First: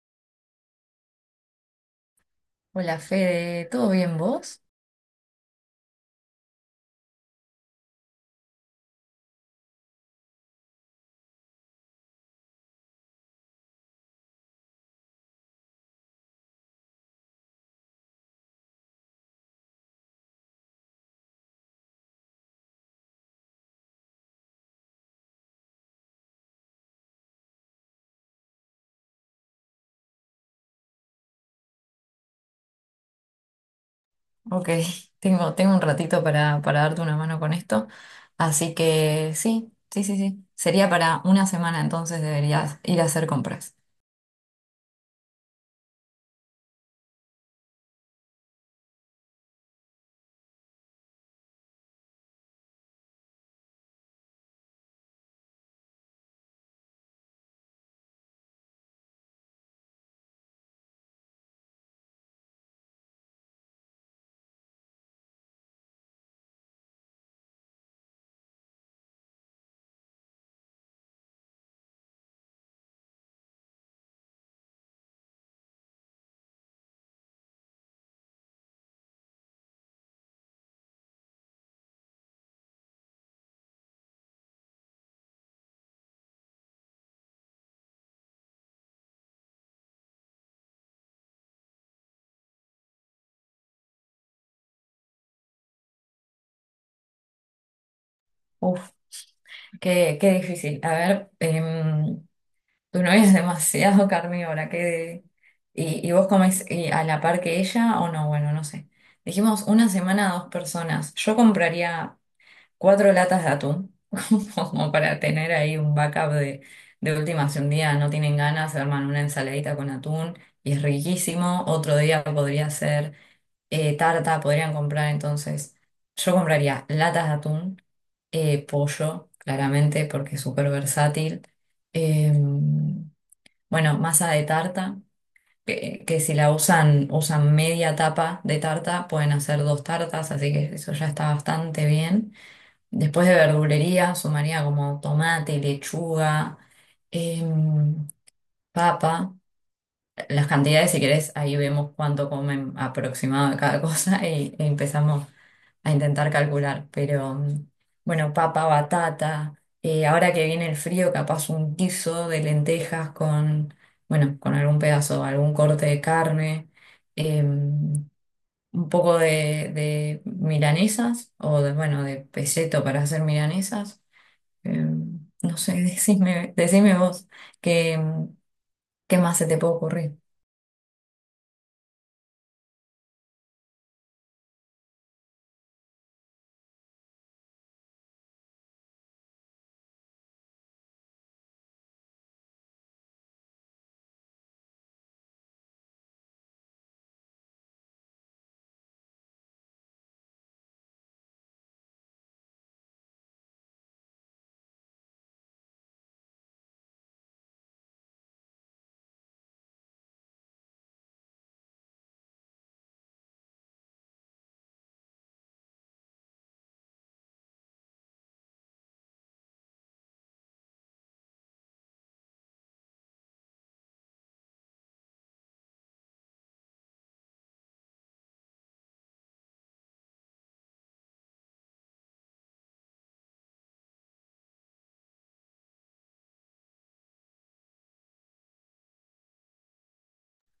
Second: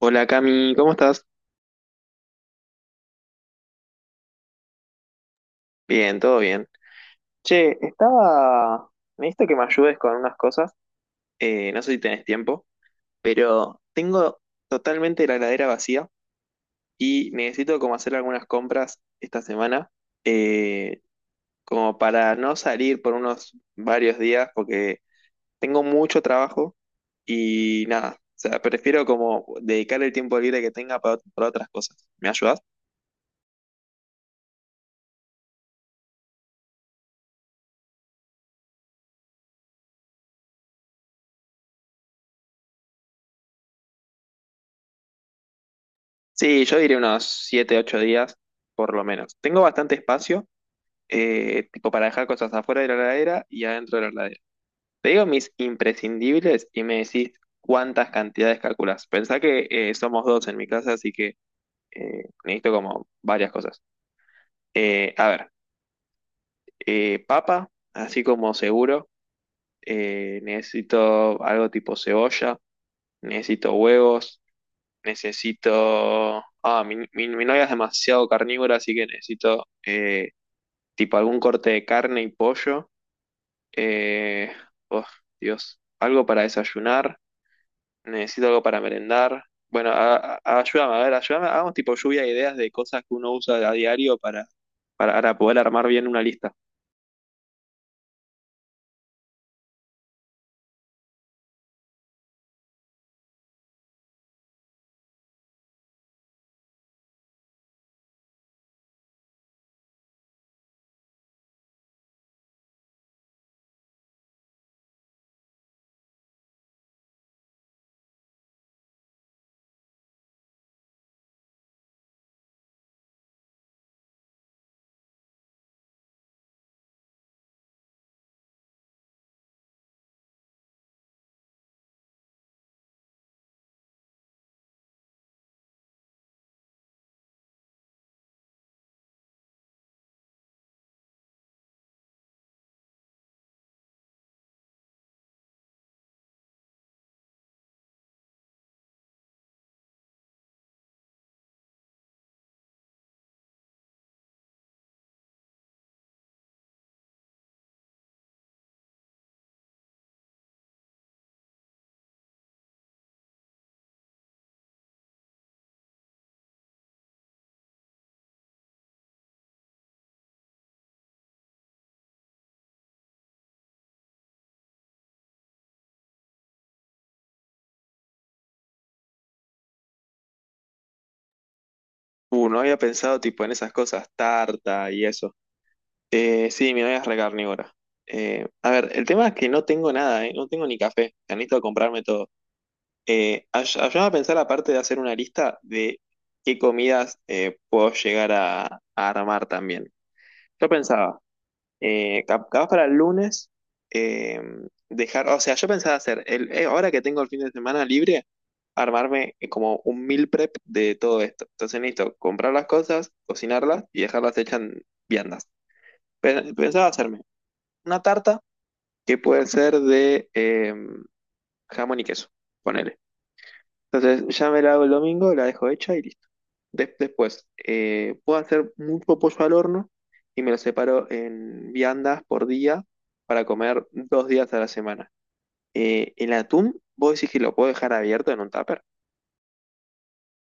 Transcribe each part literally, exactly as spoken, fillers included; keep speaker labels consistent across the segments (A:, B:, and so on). A: Hola Cami, ¿cómo estás?
B: Hola Fede, ¿todo bien vos?
A: Bien, todo bien. Che, estaba... Necesito que me ayudes con unas cosas. Eh, no sé si tenés tiempo, pero tengo totalmente la heladera vacía y necesito como hacer algunas compras esta semana, eh, como para no salir por unos varios días, porque tengo mucho trabajo y nada, o sea, prefiero como dedicar el tiempo libre que tenga para, para otras cosas. ¿Me ayudas?
B: Ok, tengo, tengo un ratito para, para darte una mano con esto. Así que sí, sí, sí, sí. Sería para una semana, entonces deberías ir a hacer compras.
A: Sí, yo diría unos siete, ocho días, por lo menos. Tengo bastante espacio, eh, tipo para dejar cosas afuera de la heladera y adentro de la heladera. Te digo mis imprescindibles y me decís cuántas cantidades calculás. Pensá que eh, somos dos en mi casa, así que eh, necesito como varias cosas. Eh, a ver, eh, papa, así como seguro. Eh, necesito algo tipo cebolla, necesito huevos, necesito... Ah, mi, mi, mi novia es demasiado carnívora, así que necesito... eh, tipo algún corte de carne y pollo. Eh, oh, Dios, algo para desayunar, necesito algo para merendar. Bueno, a- a- ayúdame, a ver, ayúdame, hagamos tipo lluvia de ideas de cosas que uno usa a diario para, para, para poder armar bien una lista.
B: Uf, qué, qué difícil. A ver, em, tu novia es demasiado carnívora, qué. ¿Y, y vos comés eh, a la par que ella o no? Bueno, no sé. Dijimos una semana a dos personas. Yo compraría cuatro latas de atún, como para tener ahí un backup de, de última, si un día no tienen ganas, se arman una ensaladita con atún y es riquísimo. Otro día podría ser eh, tarta, podrían comprar. Entonces, yo compraría latas de atún, eh, pollo, claramente, porque es súper versátil, eh, bueno, masa de tarta. Que, que si la usan, usan media tapa de tarta, pueden hacer dos tartas, así que eso ya está bastante bien. Después de verdulería, sumaría como tomate, lechuga, em, papa. Las cantidades, si querés, ahí vemos cuánto comen aproximado de cada cosa y, e empezamos a intentar calcular. Pero mm, bueno, papa, batata. Eh, ahora que viene el frío, capaz un guiso de lentejas con, bueno, con algún pedazo, algún corte de carne. em, un poco de, de milanesas o de, bueno, de peseto para hacer milanesas. eh, no sé, decime, decime vos qué, qué más se te puede ocurrir.
A: Uh, no había pensado tipo en esas cosas, tarta y eso. Eh, sí, mi novia es re carnívora. Eh, a ver, el tema es que no tengo nada, ¿eh? No tengo ni café, necesito comprarme todo. Eh, ay- ayúdame a pensar, aparte de hacer una lista de qué comidas eh, puedo llegar a, a armar también. Yo pensaba, eh, cap- capaz para el lunes, eh, dejar, o sea, yo pensaba hacer, el, eh, ahora que tengo el fin de semana libre, armarme eh, como un meal prep de todo esto. Entonces necesito comprar las cosas, cocinarlas y dejarlas hechas en viandas. Pe- Pensaba hacerme una tarta que puede ser de eh, jamón y queso, ponele. Entonces ya me la hago el domingo, la dejo hecha y listo. Des- después, eh, puedo hacer mucho pollo al horno y me lo separo en viandas por día para comer dos días a la semana. Eh, el atún, ¿vos decís que lo puedo dejar abierto en un tupper?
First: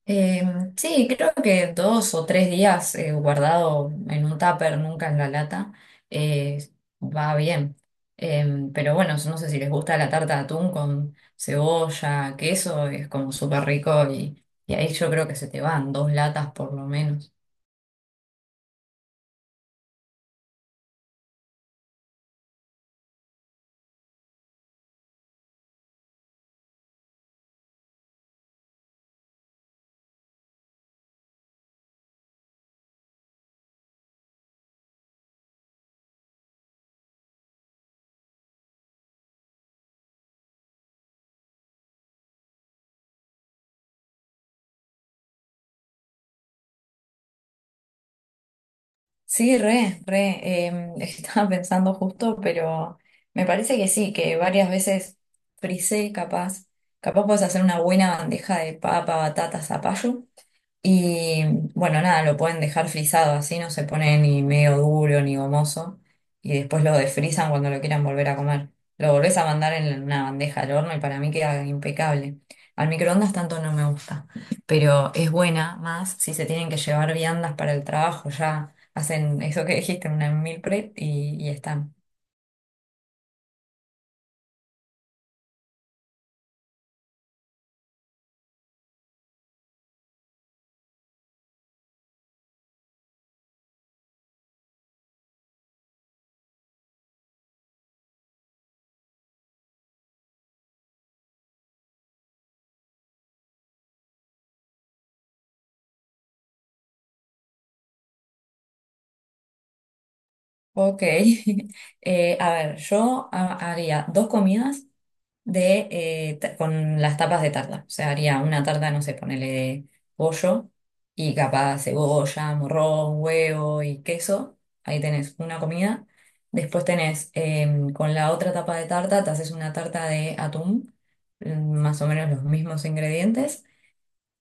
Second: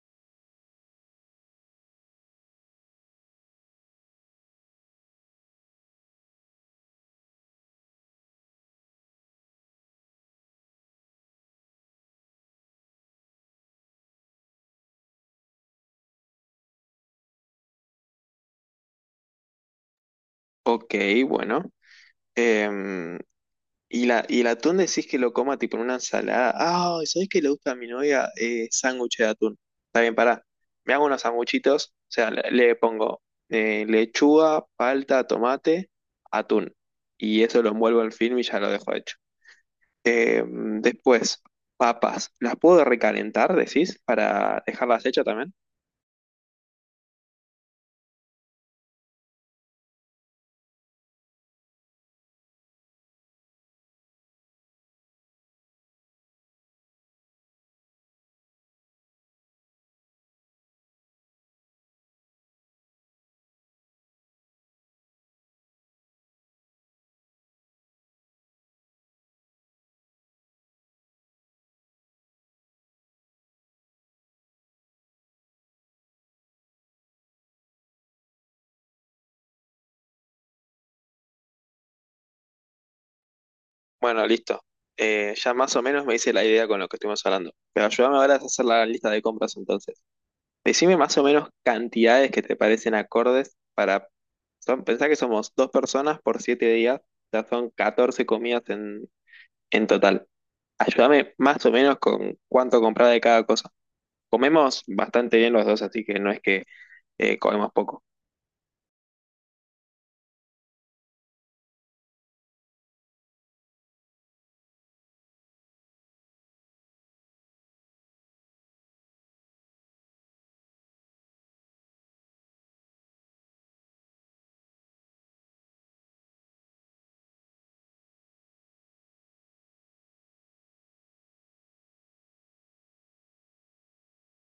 B: Eh, sí, creo que dos o tres días eh, guardado en un tupper, nunca en la lata, eh, va bien. Eh, pero bueno, no sé si les gusta la tarta de atún con cebolla, queso, es como súper rico y, y ahí yo creo que se te van dos latas por lo menos.
A: Ok, bueno. Em, Y, la, y el atún decís que lo coma tipo en una ensalada. Ah, ¿sabés que le gusta a mi novia? Eh, sándwich de atún. Está bien, pará. Me hago unos sanguchitos. O sea, le, le pongo eh, lechuga, palta, tomate, atún. Y eso lo envuelvo en film y ya lo dejo hecho. Eh, después, papas. ¿Las puedo recalentar, decís, para dejarlas hechas también?
B: Sí, re, re. Em, estaba pensando justo, pero me parece que sí, que varias veces frisé, capaz. Capaz puedes hacer una buena bandeja de papa, batata, zapallo. Y bueno, nada, lo pueden dejar frisado así, no se pone ni medio duro ni gomoso. Y después lo desfrizan cuando lo quieran volver a comer. Lo volvés a mandar en una bandeja al horno y para mí queda impecable. Al microondas tanto no me gusta, pero es buena más si se tienen que llevar viandas para el trabajo. Ya hacen eso que dijiste, una meal prep y, y están.
A: Bueno, listo. Eh, ya más o menos me hice la idea con lo que estuvimos hablando. Pero ayúdame ahora a hacer la lista de compras entonces. Decime más o menos cantidades que te parecen acordes para... Son, pensá que somos dos personas por siete días, ya son catorce comidas en, en total. Ayúdame más o menos con cuánto comprar de cada cosa. Comemos bastante bien los dos, así que no es que eh, comemos poco.
B: Ok. Eh, a ver, yo ha- haría dos comidas de, eh, ta- con las tapas de tarta. O sea, haría una tarta, no sé, ponele de pollo y capaz cebolla, morrón, huevo y queso. Ahí tenés una comida. Después tenés em, con la otra tapa de tarta, te haces una tarta de atún, mm, más o menos los mismos ingredientes.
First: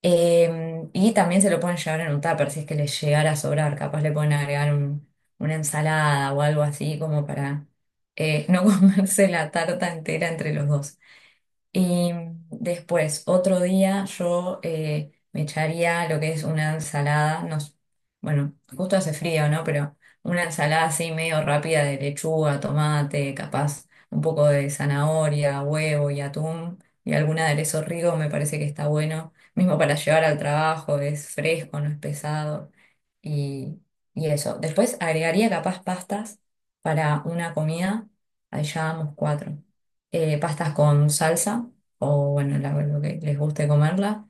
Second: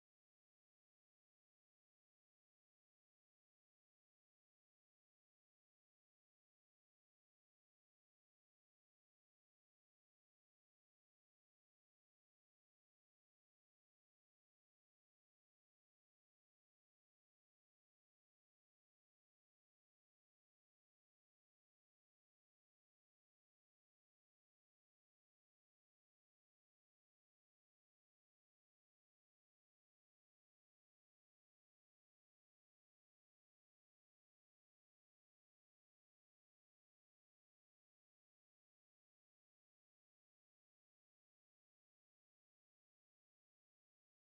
B: Em, y también se lo pueden llevar en un tupper si es que les llegara a sobrar. Capaz le pueden agregar un- una ensalada o algo así como para eh, no comerse la tarta entera entre los dos. Y después, otro día, yo eh, me echaría lo que es una ensalada, no, s- bueno, justo hace frío, ¿no? Pero una ensalada así medio rápida de lechuga, tomate, capaz un poco de zanahoria, huevo y atún y algún aderezo rico, me parece que está bueno. Mismo para llevar al trabajo, es fresco, no es pesado. Y, y eso. Después agregaría capaz pastas para una comida, ahí ya vamos cuatro eh, pastas con salsa o bueno, la- lo que les guste comerla.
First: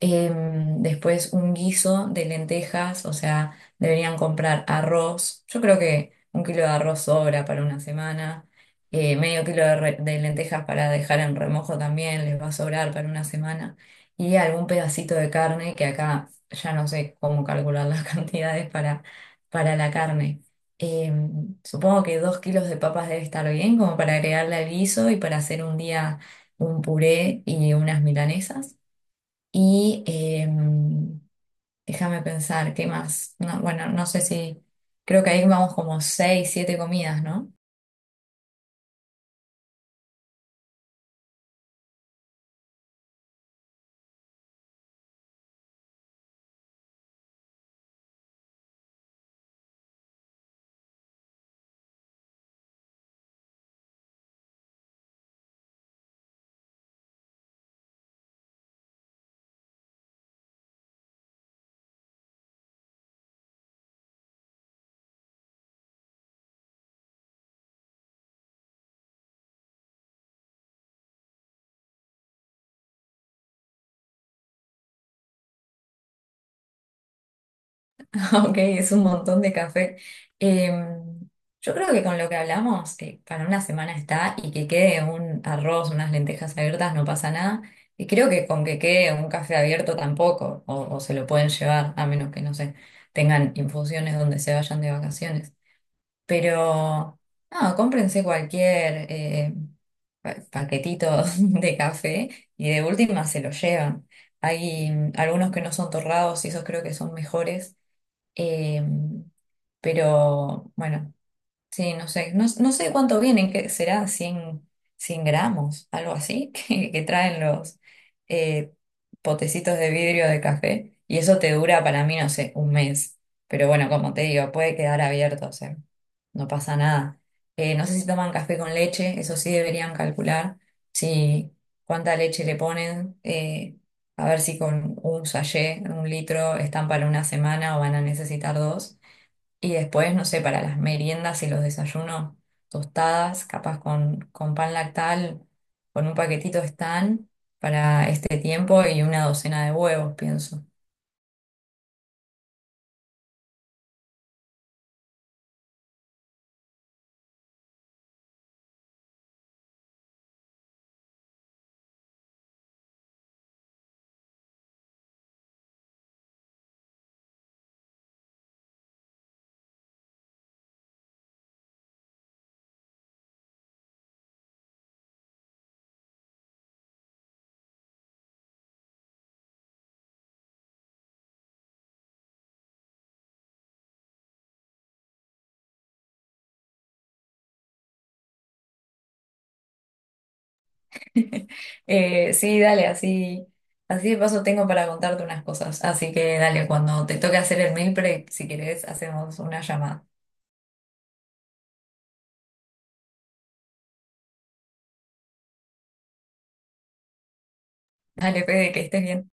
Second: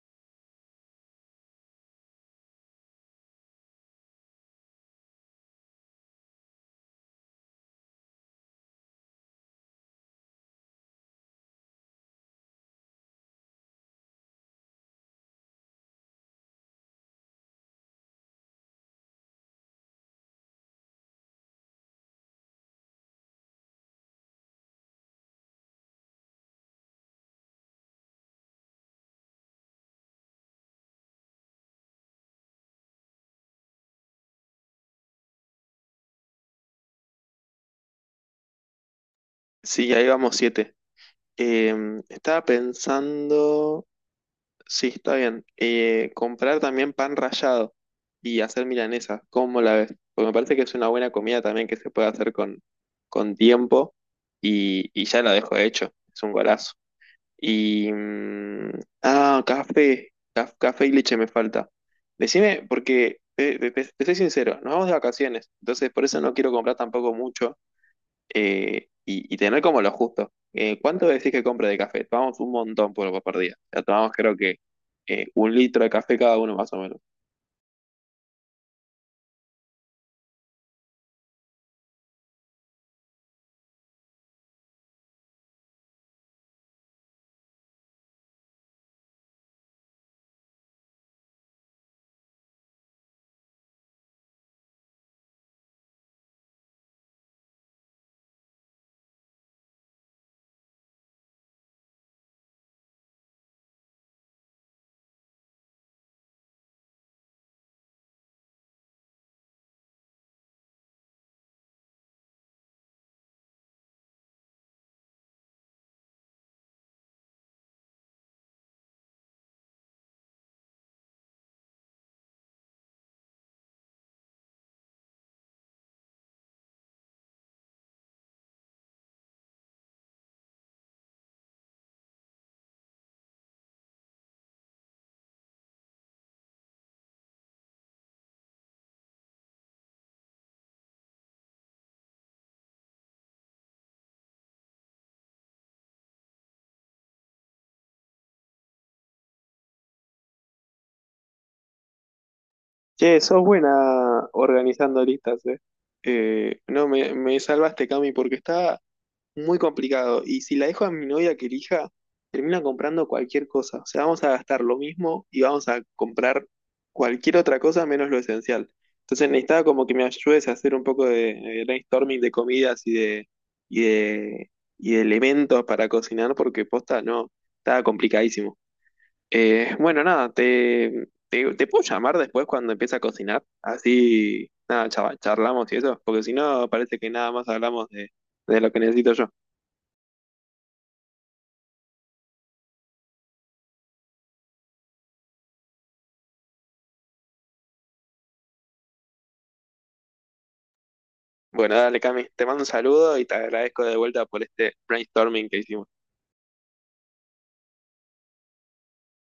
B: Em, después un guiso de lentejas, o sea, deberían comprar arroz. Yo creo que un kilo de arroz sobra para una semana. Eh, medio kilo de, re- de lentejas para dejar en remojo también les va a sobrar para una semana. Y algún pedacito de carne, que acá ya no sé cómo calcular las cantidades para, para la carne. Em, supongo que dos kilos de papas debe estar bien, como para agregarle al guiso y para hacer un día un puré y unas milanesas. Y em, déjame pensar, ¿qué más? No, bueno, no sé si, creo que ahí vamos como seis, siete comidas, ¿no?
A: Sí, ahí vamos siete. Em, estaba pensando... Sí, está bien. Eh, comprar también pan rallado y hacer milanesa. ¿Cómo la ves? Porque me parece que es una buena comida también que se puede hacer con, con tiempo y, y ya la dejo hecho. Es un golazo. Y... mm, ah, café. Caf- café y leche me falta. Decime, porque te, te- te- te soy sincero, nos vamos de vacaciones, entonces por eso no quiero comprar tampoco mucho eh, y, y tener como lo justo. Eh, ¿cuánto decís que compra de café? Tomamos un montón por, por día. O sea, tomamos creo que eh, un litro de café cada uno más o menos.
B: Ok, es un montón de café. Em, yo creo que con lo que hablamos, eh, para una semana está y que quede un arroz, unas lentejas abiertas, no pasa nada. Y creo que con que quede un café abierto tampoco, o, o se lo pueden llevar, a menos que, no sé, tengan infusiones donde se vayan de vacaciones. Pero, no, cómprense cualquier eh, pa- paquetito de café y de última se lo llevan. Hay mm, algunos que no son torrados y esos creo que son mejores. eh, pero, bueno. Sí, no sé, no, no sé cuánto vienen, que será cien cien gramos, algo así, que, que traen los eh, potecitos de vidrio de café. Y eso te dura para mí, no sé, un mes. Pero bueno, como te digo, puede quedar abierto, o sea, no pasa nada. Eh, no sé si toman café con leche, eso sí deberían calcular, si cuánta leche le ponen, eh, a ver si con un sachet, un litro, están para una semana o van a necesitar dos. Y después, no sé, para las meriendas y los desayunos, tostadas, capaz con, con pan lactal, con un paquetito están para este tiempo y una docena de huevos, pienso.
A: Che, sos buena organizando listas, eh. Eh, no, me, Me salvaste, Cami, porque estaba muy complicado. Y si la dejo a mi novia que elija, termina comprando cualquier cosa. O sea, vamos a gastar lo mismo y vamos a comprar cualquier otra cosa menos lo esencial. Entonces necesitaba como que me ayudes a hacer un poco de, de brainstorming de comidas y de, y de, y de elementos para cocinar, porque posta no, estaba complicadísimo. Eh, bueno, nada, te, te, te puedo llamar después cuando empiece a cocinar. Así, nada, chava- charlamos y eso, porque si no, parece que nada más hablamos de de lo que necesito yo.
B: Eh, sí, dale, así, así de paso tengo para contarte unas cosas. Así que dale, cuando te toque hacer el meal prep, si querés, hacemos una llamada.
A: Bueno, dale, Cami, te mando un saludo y te agradezco de vuelta por este brainstorming que hicimos.
B: Dale, Fede, que estés bien.